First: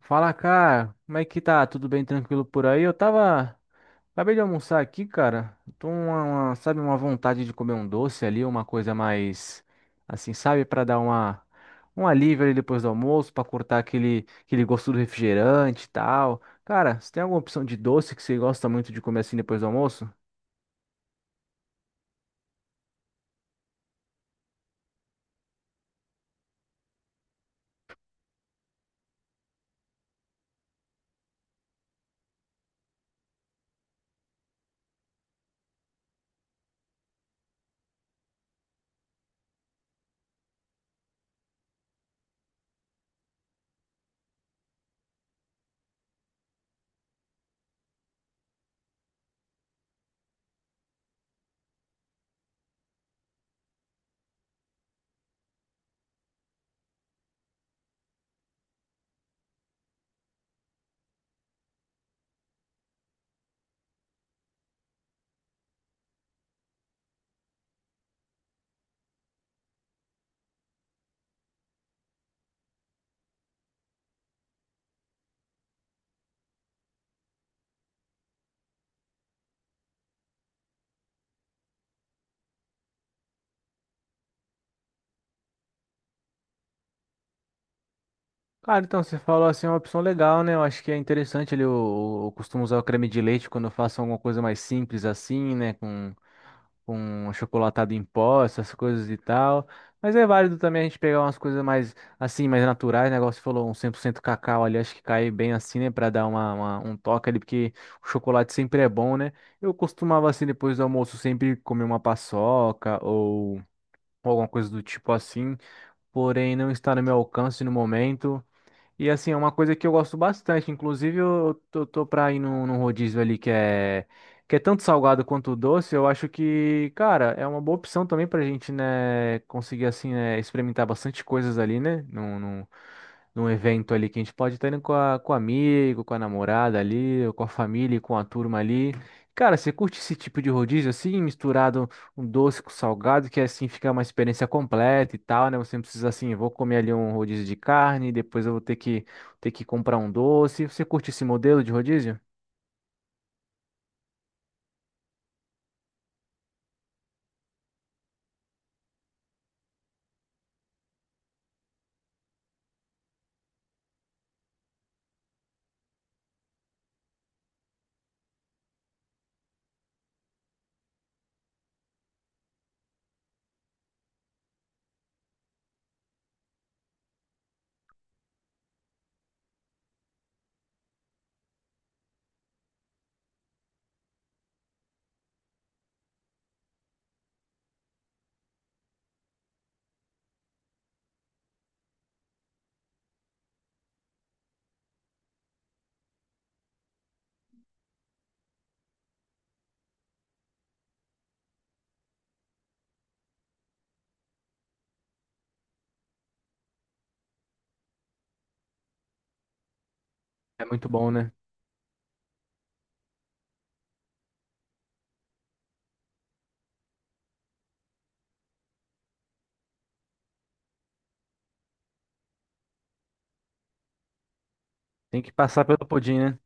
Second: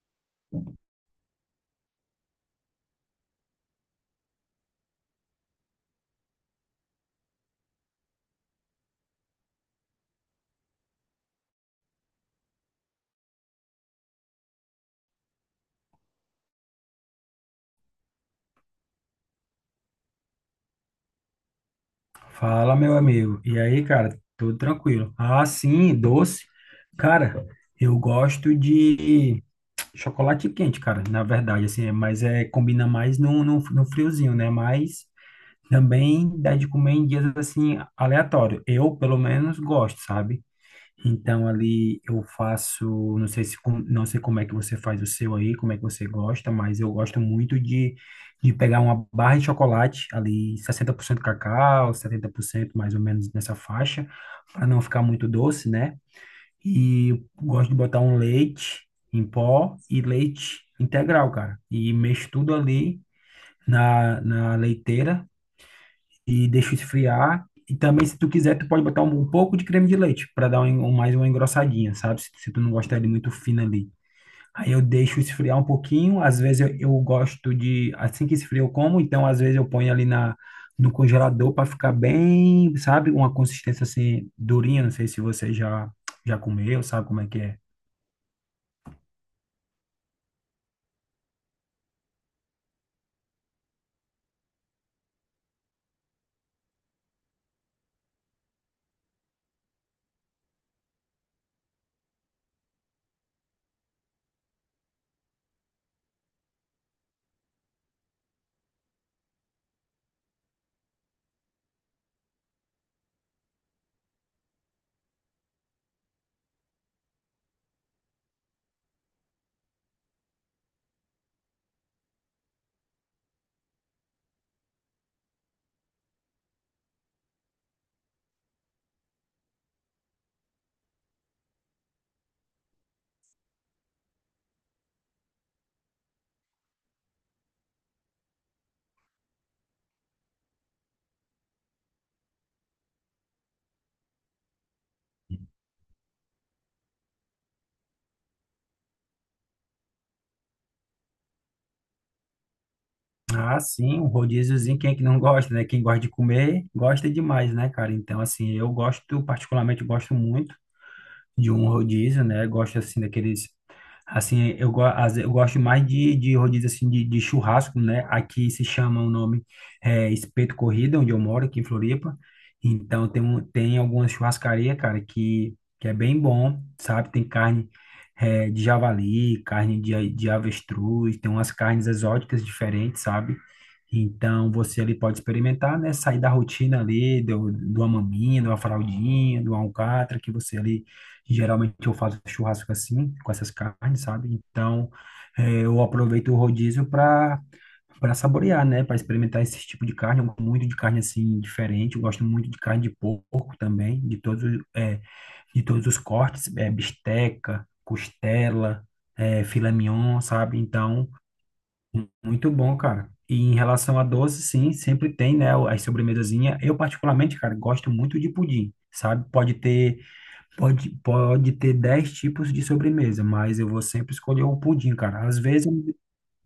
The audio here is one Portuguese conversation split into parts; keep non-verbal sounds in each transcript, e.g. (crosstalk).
Fala, cara. Como é que tá? Tudo bem, tranquilo por aí? Eu tava. Acabei de almoçar aqui, cara. Tô sabe, uma vontade de comer um doce ali, uma coisa mais assim, sabe, pra dar uma um alívio ali depois do almoço, pra cortar aquele gosto do refrigerante e tal. Cara, você tem alguma opção de doce que você gosta muito de comer assim depois do almoço? Fala, meu amigo. E aí, cara, tudo tranquilo? Ah, sim, doce. Cara, eu gosto de chocolate quente, cara, na verdade, assim, mas é, combina mais no friozinho, né? Mas também dá de comer em dias, assim, aleatório. Eu, pelo menos, gosto, sabe? Então ali eu faço, não sei como é que você faz o seu aí, como é que você gosta, mas eu gosto muito de pegar uma barra de chocolate ali, 60% cacau, 70% mais ou menos nessa faixa, para não ficar muito doce, né? E gosto de botar um leite em pó e leite integral, cara. E mexo tudo ali na leiteira e deixa esfriar. E também, se tu quiser, tu pode botar um pouco de creme de leite para dar mais uma engrossadinha, sabe? Se tu não gostar de muito fino ali. Aí eu deixo esfriar um pouquinho. Às vezes eu gosto de, assim que esfria eu como, então às vezes eu ponho ali no congelador para ficar bem, sabe? Uma consistência assim durinha. Não sei se você já comeu, sabe como é que é. Cara, então você falou assim, é uma opção legal, né? Eu acho que é interessante ali. Eu costumo usar o creme de leite quando eu faço alguma coisa mais simples assim, né? Com achocolatado em pó, essas coisas e tal. Mas é válido também a gente pegar umas coisas mais, assim, mais naturais, né? Igual você falou, um 100% cacau ali, acho que cai bem assim, né? Pra dar um toque ali, porque o chocolate sempre é bom, né? Eu costumava, assim, depois do almoço, sempre comer uma paçoca ou alguma coisa do tipo assim. Porém, não está no meu alcance no momento. E assim, é uma coisa que eu gosto bastante. Inclusive, eu tô pra ir num rodízio ali que é tanto salgado quanto doce. Eu acho que, cara, é uma boa opção também pra gente, né, conseguir, assim, né, experimentar bastante coisas ali, né? Num evento ali que a gente pode estar indo com a, com amigo, com a namorada ali, ou com a família, e com a turma ali. Cara, você curte esse tipo de rodízio assim, misturado um doce com salgado, que assim fica uma experiência completa e tal, né? Você não precisa assim, vou comer ali um rodízio de carne, depois eu vou ter que comprar um doce. Você curte esse modelo de rodízio? Ah, sim, um rodíziozinho, quem é que não gosta, né? Quem gosta de comer, gosta demais, né, cara? Então, assim, eu gosto, particularmente gosto muito de um rodízio, né? Gosto assim daqueles assim, eu gosto mais de rodízio assim de churrasco, né? Aqui se chama o nome Espeto Corrida, onde eu moro, aqui em Floripa. Então tem um, tem algumas churrascarias, cara, que é bem bom, sabe? Tem carne de javali, carne de avestruz, tem umas carnes exóticas diferentes, sabe? Então você ali pode experimentar, né? Sair da rotina ali, do, de uma maminha, de uma fraldinha, de uma alcatra, que você ali e geralmente eu faço churrasco assim, com essas carnes, sabe? Então, eu aproveito o rodízio para saborear, né? Para experimentar esse tipo de carne. Eu gosto muito de carne assim diferente. Eu gosto muito de carne de porco também, de todos os cortes, bisteca, costela, filé mignon, sabe? É muito Então, bom, né? Muito bom, cara. E em relação a doce, sim, sempre tem, né? As sobremesazinhas. Eu, particularmente, cara, gosto muito de pudim, sabe? Pode ter. Pode ter 10 tipos de sobremesa, mas eu vou sempre escolher o pudim, Tem cara. que Às passar vezes, eu pelo me- pudim, né?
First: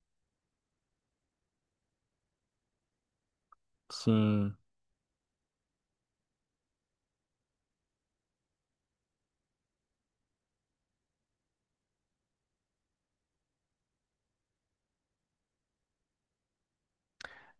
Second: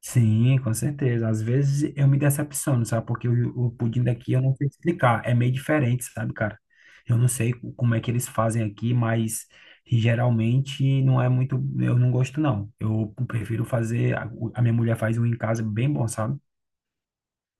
Sim, com certeza. Às vezes eu me decepciono, sabe? Porque o pudim daqui eu não Sim. sei explicar. É meio diferente, sabe, cara? Eu não sei como é que eles fazem aqui, mas geralmente não é muito. Eu não gosto, não. Eu prefiro fazer. A minha mulher faz um em casa bem bom, sabe?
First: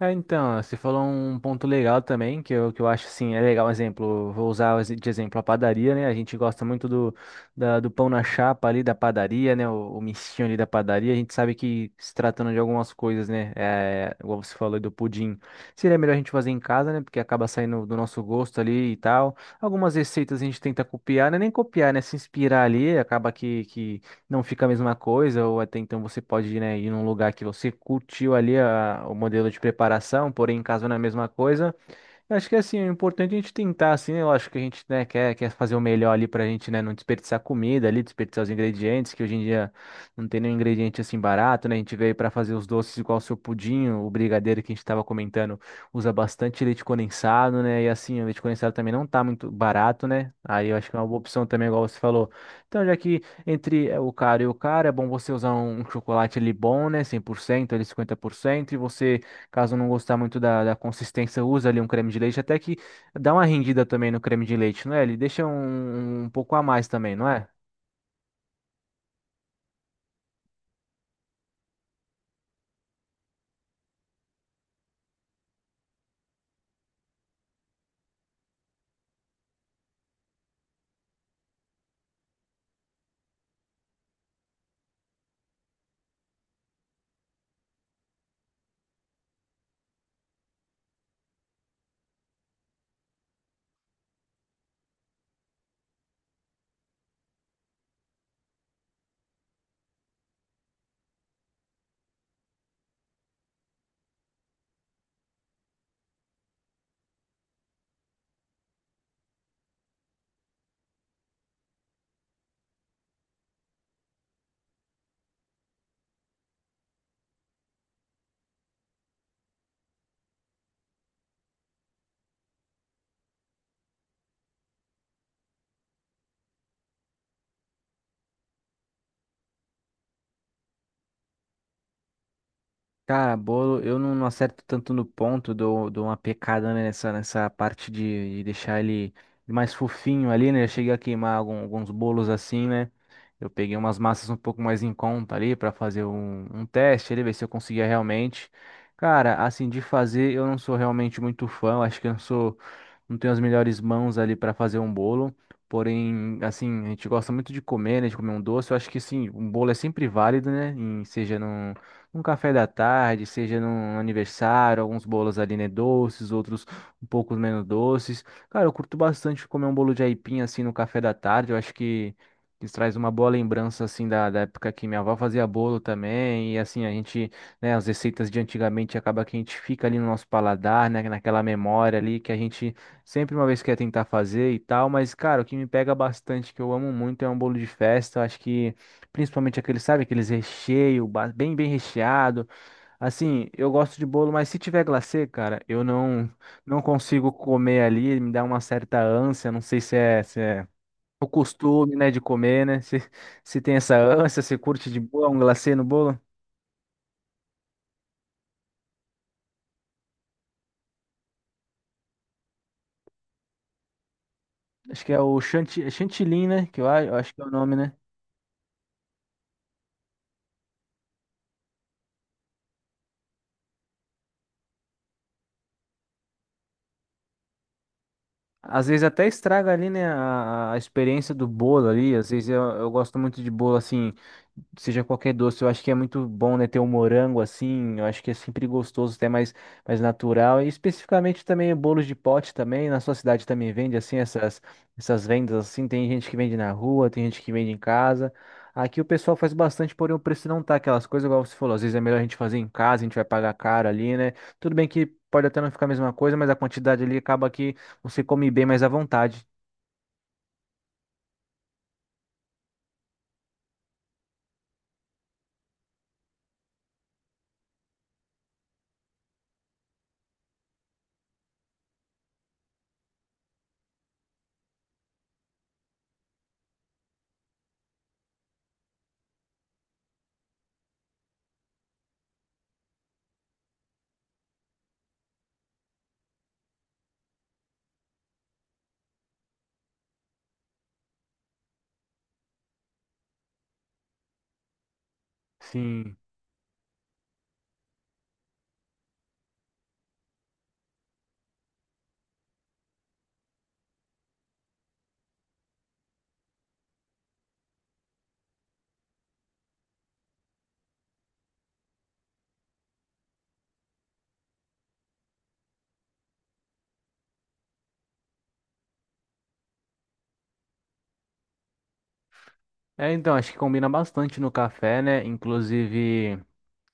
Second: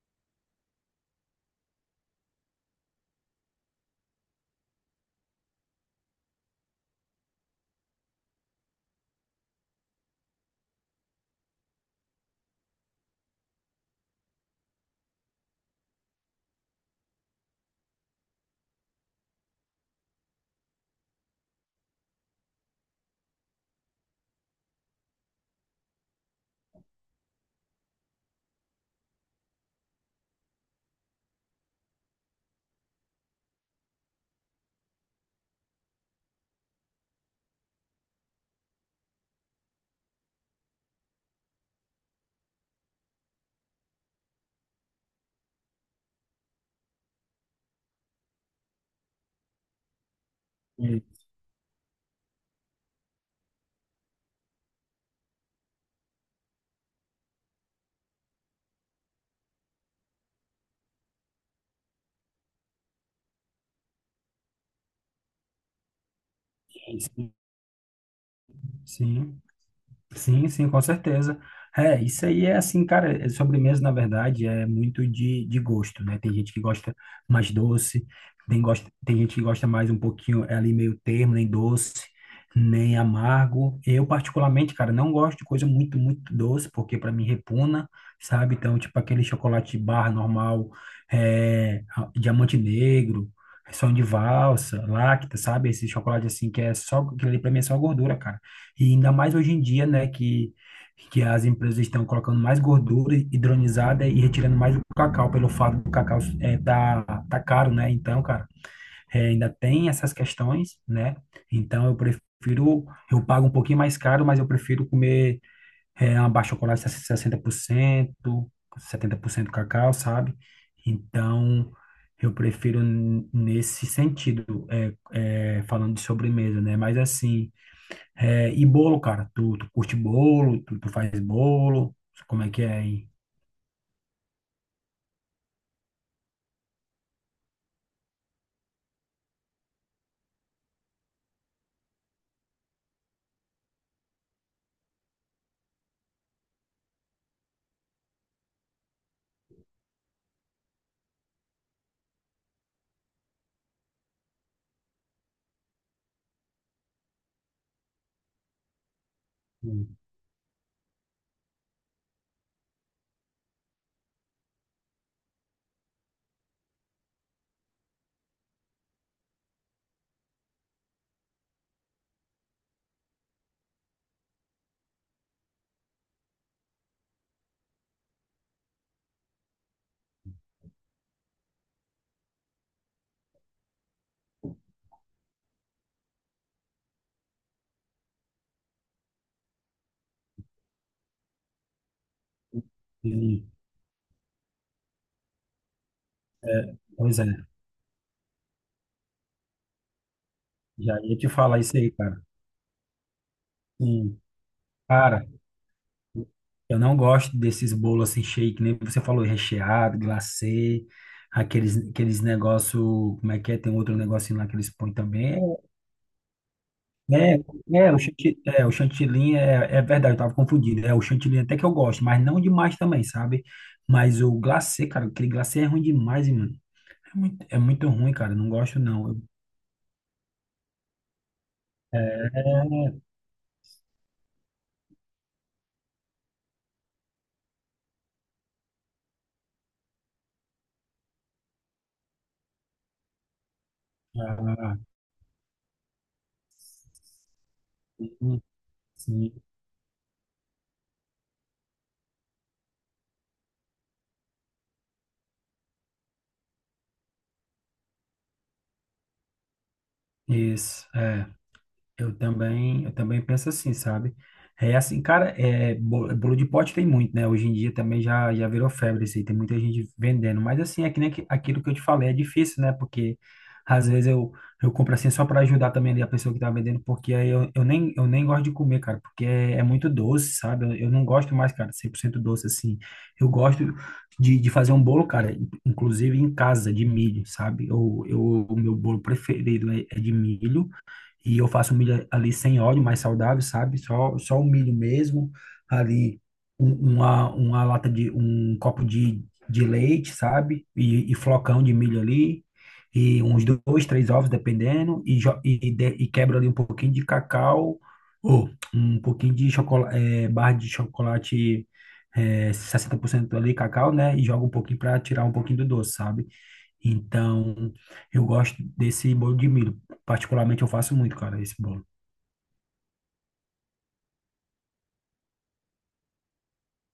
É, então, você falou um ponto legal também, que que eu acho, assim, é legal, exemplo, vou usar de exemplo a padaria, né? A gente gosta muito do pão na chapa ali da padaria, né? O mistinho ali da padaria, a gente sabe que se tratando de algumas coisas, né? É, igual você falou aí do pudim, seria melhor a gente fazer em casa, né? Porque acaba saindo do nosso gosto ali e tal. Algumas receitas a gente tenta copiar, né? Nem copiar, né? Se inspirar ali, acaba que não fica a mesma coisa, ou até então você pode, né, ir num lugar que você curtiu o modelo de preparação, porém em casa não é a mesma coisa. Eu acho que assim, é importante a gente tentar, assim, eu acho que a gente, né, quer fazer o melhor ali pra gente, né, não desperdiçar comida ali, desperdiçar os ingredientes, que hoje em dia não tem nenhum ingrediente assim barato, né? A gente veio pra fazer os doces igual o seu pudim, o brigadeiro que a gente tava comentando, usa bastante leite condensado, né? E assim, o leite condensado também não tá muito barato, né? Aí eu acho que é Hum. uma boa opção também, igual você falou. Então, já que entre o caro e o caro, é bom você usar um chocolate ali bom, né, 100%, ali 50%, e você, caso não gostar muito da consistência, usa ali um creme de leite, até que dá uma rendida também no creme de leite, não é? Ele deixa um pouco a mais também, não é? Sim. Sim, sim, com certeza. É, isso aí é assim, cara, é sobremesa, na verdade, é muito de gosto, né? Tem gente que gosta mais doce, tem gente que gosta mais um pouquinho, é ali meio termo, nem doce, nem amargo. Eu, particularmente, cara, não gosto de coisa muito, muito doce, porque para mim repugna, sabe? Então, tipo aquele chocolate barra normal, diamante negro, som de valsa, lacta, sabe? Esse chocolate assim que é só, que ali pra mim é só gordura, cara. E ainda mais hoje em dia, né, que as empresas estão colocando mais gordura hidronizada e retirando mais o cacau, pelo fato do cacau tá caro, né? Então, cara, ainda tem essas questões, né? Então, eu prefiro, eu pago um pouquinho mais caro, mas eu prefiro comer uma barra de chocolate 60%, 70% cacau, sabe? Então, eu prefiro nesse sentido, falando de sobremesa, né? Mas assim. É, e bolo, cara? Tu curte bolo? Tu faz bolo? Como é que é aí? Cara, bolo, eu não acerto tanto no ponto, dou uma pecada né, nessa parte de deixar ele mais fofinho ali, né? Eu cheguei a queimar alguns bolos assim, né? Eu peguei umas massas um pouco mais em conta ali para fazer um teste ali, ver se eu conseguia realmente. Cara, assim, de fazer, eu não sou realmente muito fã, eu acho que eu não sou. Não tenho as melhores mãos ali para fazer um bolo. Porém, assim, a gente gosta muito de comer, né? De comer um doce. Eu acho que sim, um bolo é Sim, sempre válido, né? Seja num, num café da tarde, seja num aniversário, alguns bolos ali, né? Doces, outros um pouco menos doces. Cara, eu curto bastante comer um bolo de aipim assim no café da tarde. Eu acho que isso traz uma boa lembrança assim da época que minha avó fazia bolo também. E assim, a gente, né, as receitas de antigamente acaba que a gente fica ali no nosso paladar, né, naquela memória ali que a gente sempre uma vez quer tentar fazer e tal, mas, cara, o que me pega bastante, que eu amo muito, é um bolo de festa. Acho que, principalmente aquele, sabe, aqueles recheio, bem, bem recheado. sim. Assim, eu gosto de bolo, mas se tiver glacê, cara, eu não, É, não pois é, consigo comer ali, me dá uma certa ânsia. Não sei se é já ia o te falar isso aí, costume, né, de cara. comer, né? Se tem essa Sim. ânsia, se curte de Cara, boa um glacê no bolo. eu não gosto desses bolos assim cheio, nem você falou, recheado, glacê, aqueles negócio, como é que é? Tem outro negocinho lá que eles põem Acho que é também. o chantilly, né? Que eu acho É, que é o nome, né? É, o chantilly, é verdade, eu tava confundindo. É, o chantilly até que eu gosto, mas não demais também, sabe? Mas o glacê, cara, aquele glacê é ruim demais. É muito ruim, cara. Não gosto, Às vezes não. Até estraga ali, né, a experiência do bolo ali. Às é, vezes eu gosto muito de bolo assim, seja qualquer doce, eu acho que é muito bom, né, ter um morango assim, eu acho que é sempre gostoso, até mais, mais natural, e especificamente também bolos de pote também, na sua cidade também vende assim, ah, essas vendas assim, tem gente que vende na rua, tem gente que vende em casa, sim, aqui o pessoal sim. faz bastante, porém o preço não tá aquelas coisas, igual você falou, às vezes é melhor a gente fazer em casa, a gente vai pagar caro ali, né, tudo bem que pode até não ficar a mesma coisa, mas a quantidade ali acaba que você come bem mais à vontade. Isso. É. Eu também penso assim, sabe? É assim, cara, bolo de pote tem muito, né? Hoje em dia também já virou febre isso aí, tem muita gente vendendo. Mas assim, é que nem aquilo que eu te falei, é difícil, né? Porque às vezes eu compro assim só para ajudar também ali a pessoa que tá vendendo, porque aí eu nem gosto de comer, cara, porque é muito doce, sabe? Eu não gosto mais, cara, 100% doce assim. Eu gosto de fazer um bolo, cara, inclusive em casa, de milho, sabe? O meu bolo preferido é de milho. E eu faço um milho ali sem óleo, mais saudável, sabe? Só o milho mesmo. Sim. Ali uma lata de um copo de leite, sabe? E flocão de milho ali. E uns dois, três ovos, dependendo. E quebro ali um pouquinho de cacau. Ou um pouquinho de chocolate, barra de chocolate 60% ali, cacau, né? E jogo um pouquinho para tirar um pouquinho do doce, sabe? Então, eu gosto desse bolo de milho. Particularmente, eu faço muito, cara, esse bolo. É, então, acho que combina bastante no café, né? Inclusive.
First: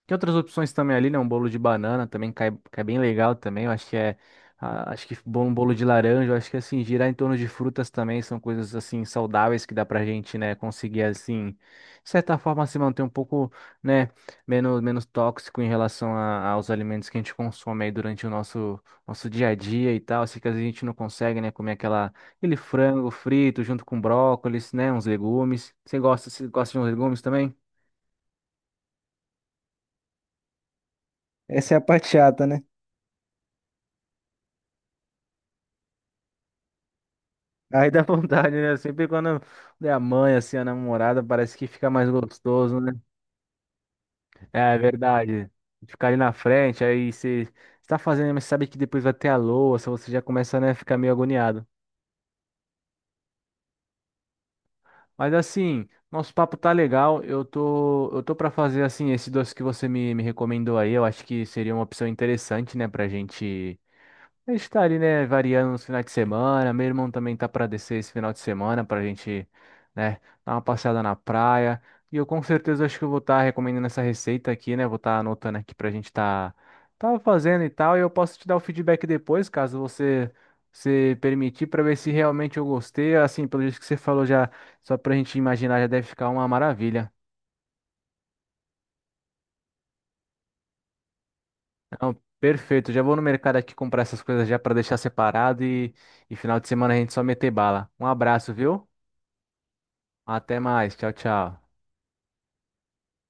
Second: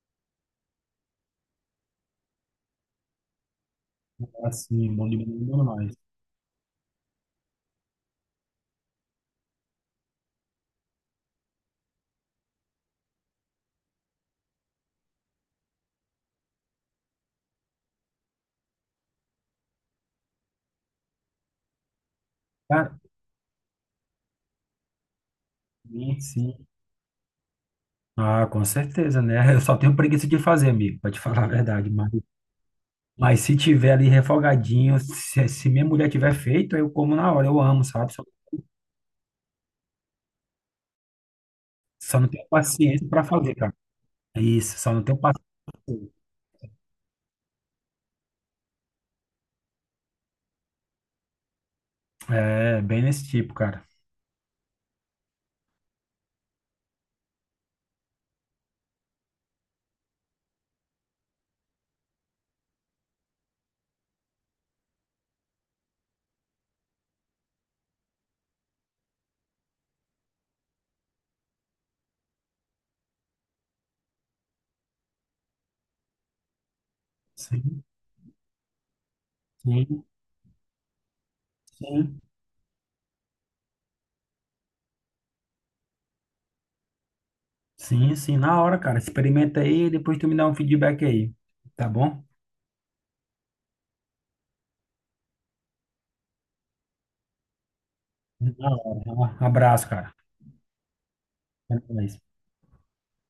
Tem outras opções também ali, né? Um bolo de banana também cai bem legal também. Eu acho que é ah, Assim, acho bolo de milho um bolo de demais. laranja. Eu acho que assim, girar em torno de frutas também são coisas assim saudáveis que dá pra gente, né? Conseguir assim, de certa forma, se manter um pouco, né? Menos tóxico em relação aos alimentos que a gente consome aí durante o nosso dia a dia e tal. Assim que às vezes a gente não consegue, né? Comer aquela, aquele Cara, frango frito junto com brócolis, né? Uns legumes. Sim, Você sim. gosta de uns legumes também? Ah, com certeza, né? Eu só tenho preguiça de fazer, amigo, pra te falar a Essa é a verdade. parte Mas, chata, né? mas se tiver ali refogadinho, se minha mulher tiver feito, eu como na hora. Eu amo, Aí dá (laughs) sabe? Só, vontade, né? Sempre quando é a mãe, assim, a namorada, parece que fica mais só não tenho gostoso, né? paciência pra fazer, cara. É, é Isso, só não tenho paciência. verdade. Ficar ali na frente, aí você está fazendo, mas sabe que depois vai ter a louça, você já começa, né, a ficar meio agoniado. É, bem nesse tipo, cara. Mas assim, nosso papo tá legal. Eu tô para fazer assim esse doce que você me recomendou aí. Eu acho que seria uma opção interessante, né, pra gente. A gente tá ali, né, variando nos finais de semana. Meu irmão também tá para descer esse final de semana pra gente, né, dar uma passeada na praia. E eu com certeza acho que eu vou estar recomendando essa receita aqui, né? Vou estar anotando aqui pra gente tá fazendo e Sim, tal. E eu posso te dar o feedback depois, caso sim, você se permitir, pra ver se sim. realmente eu gostei. Assim, pelo jeito que você falou já, só pra gente imaginar, já deve ficar uma maravilha. Sim, sim, na hora, cara. Experimenta aí e depois tu me dá um feedback aí. Tá Não, bom? perfeito. Já vou no mercado aqui comprar essas coisas já pra deixar separado e final de semana a gente só meter bala. Um abraço, Da viu? hora. Um abraço, cara. Até mais. Tchau, tchau. Até mais.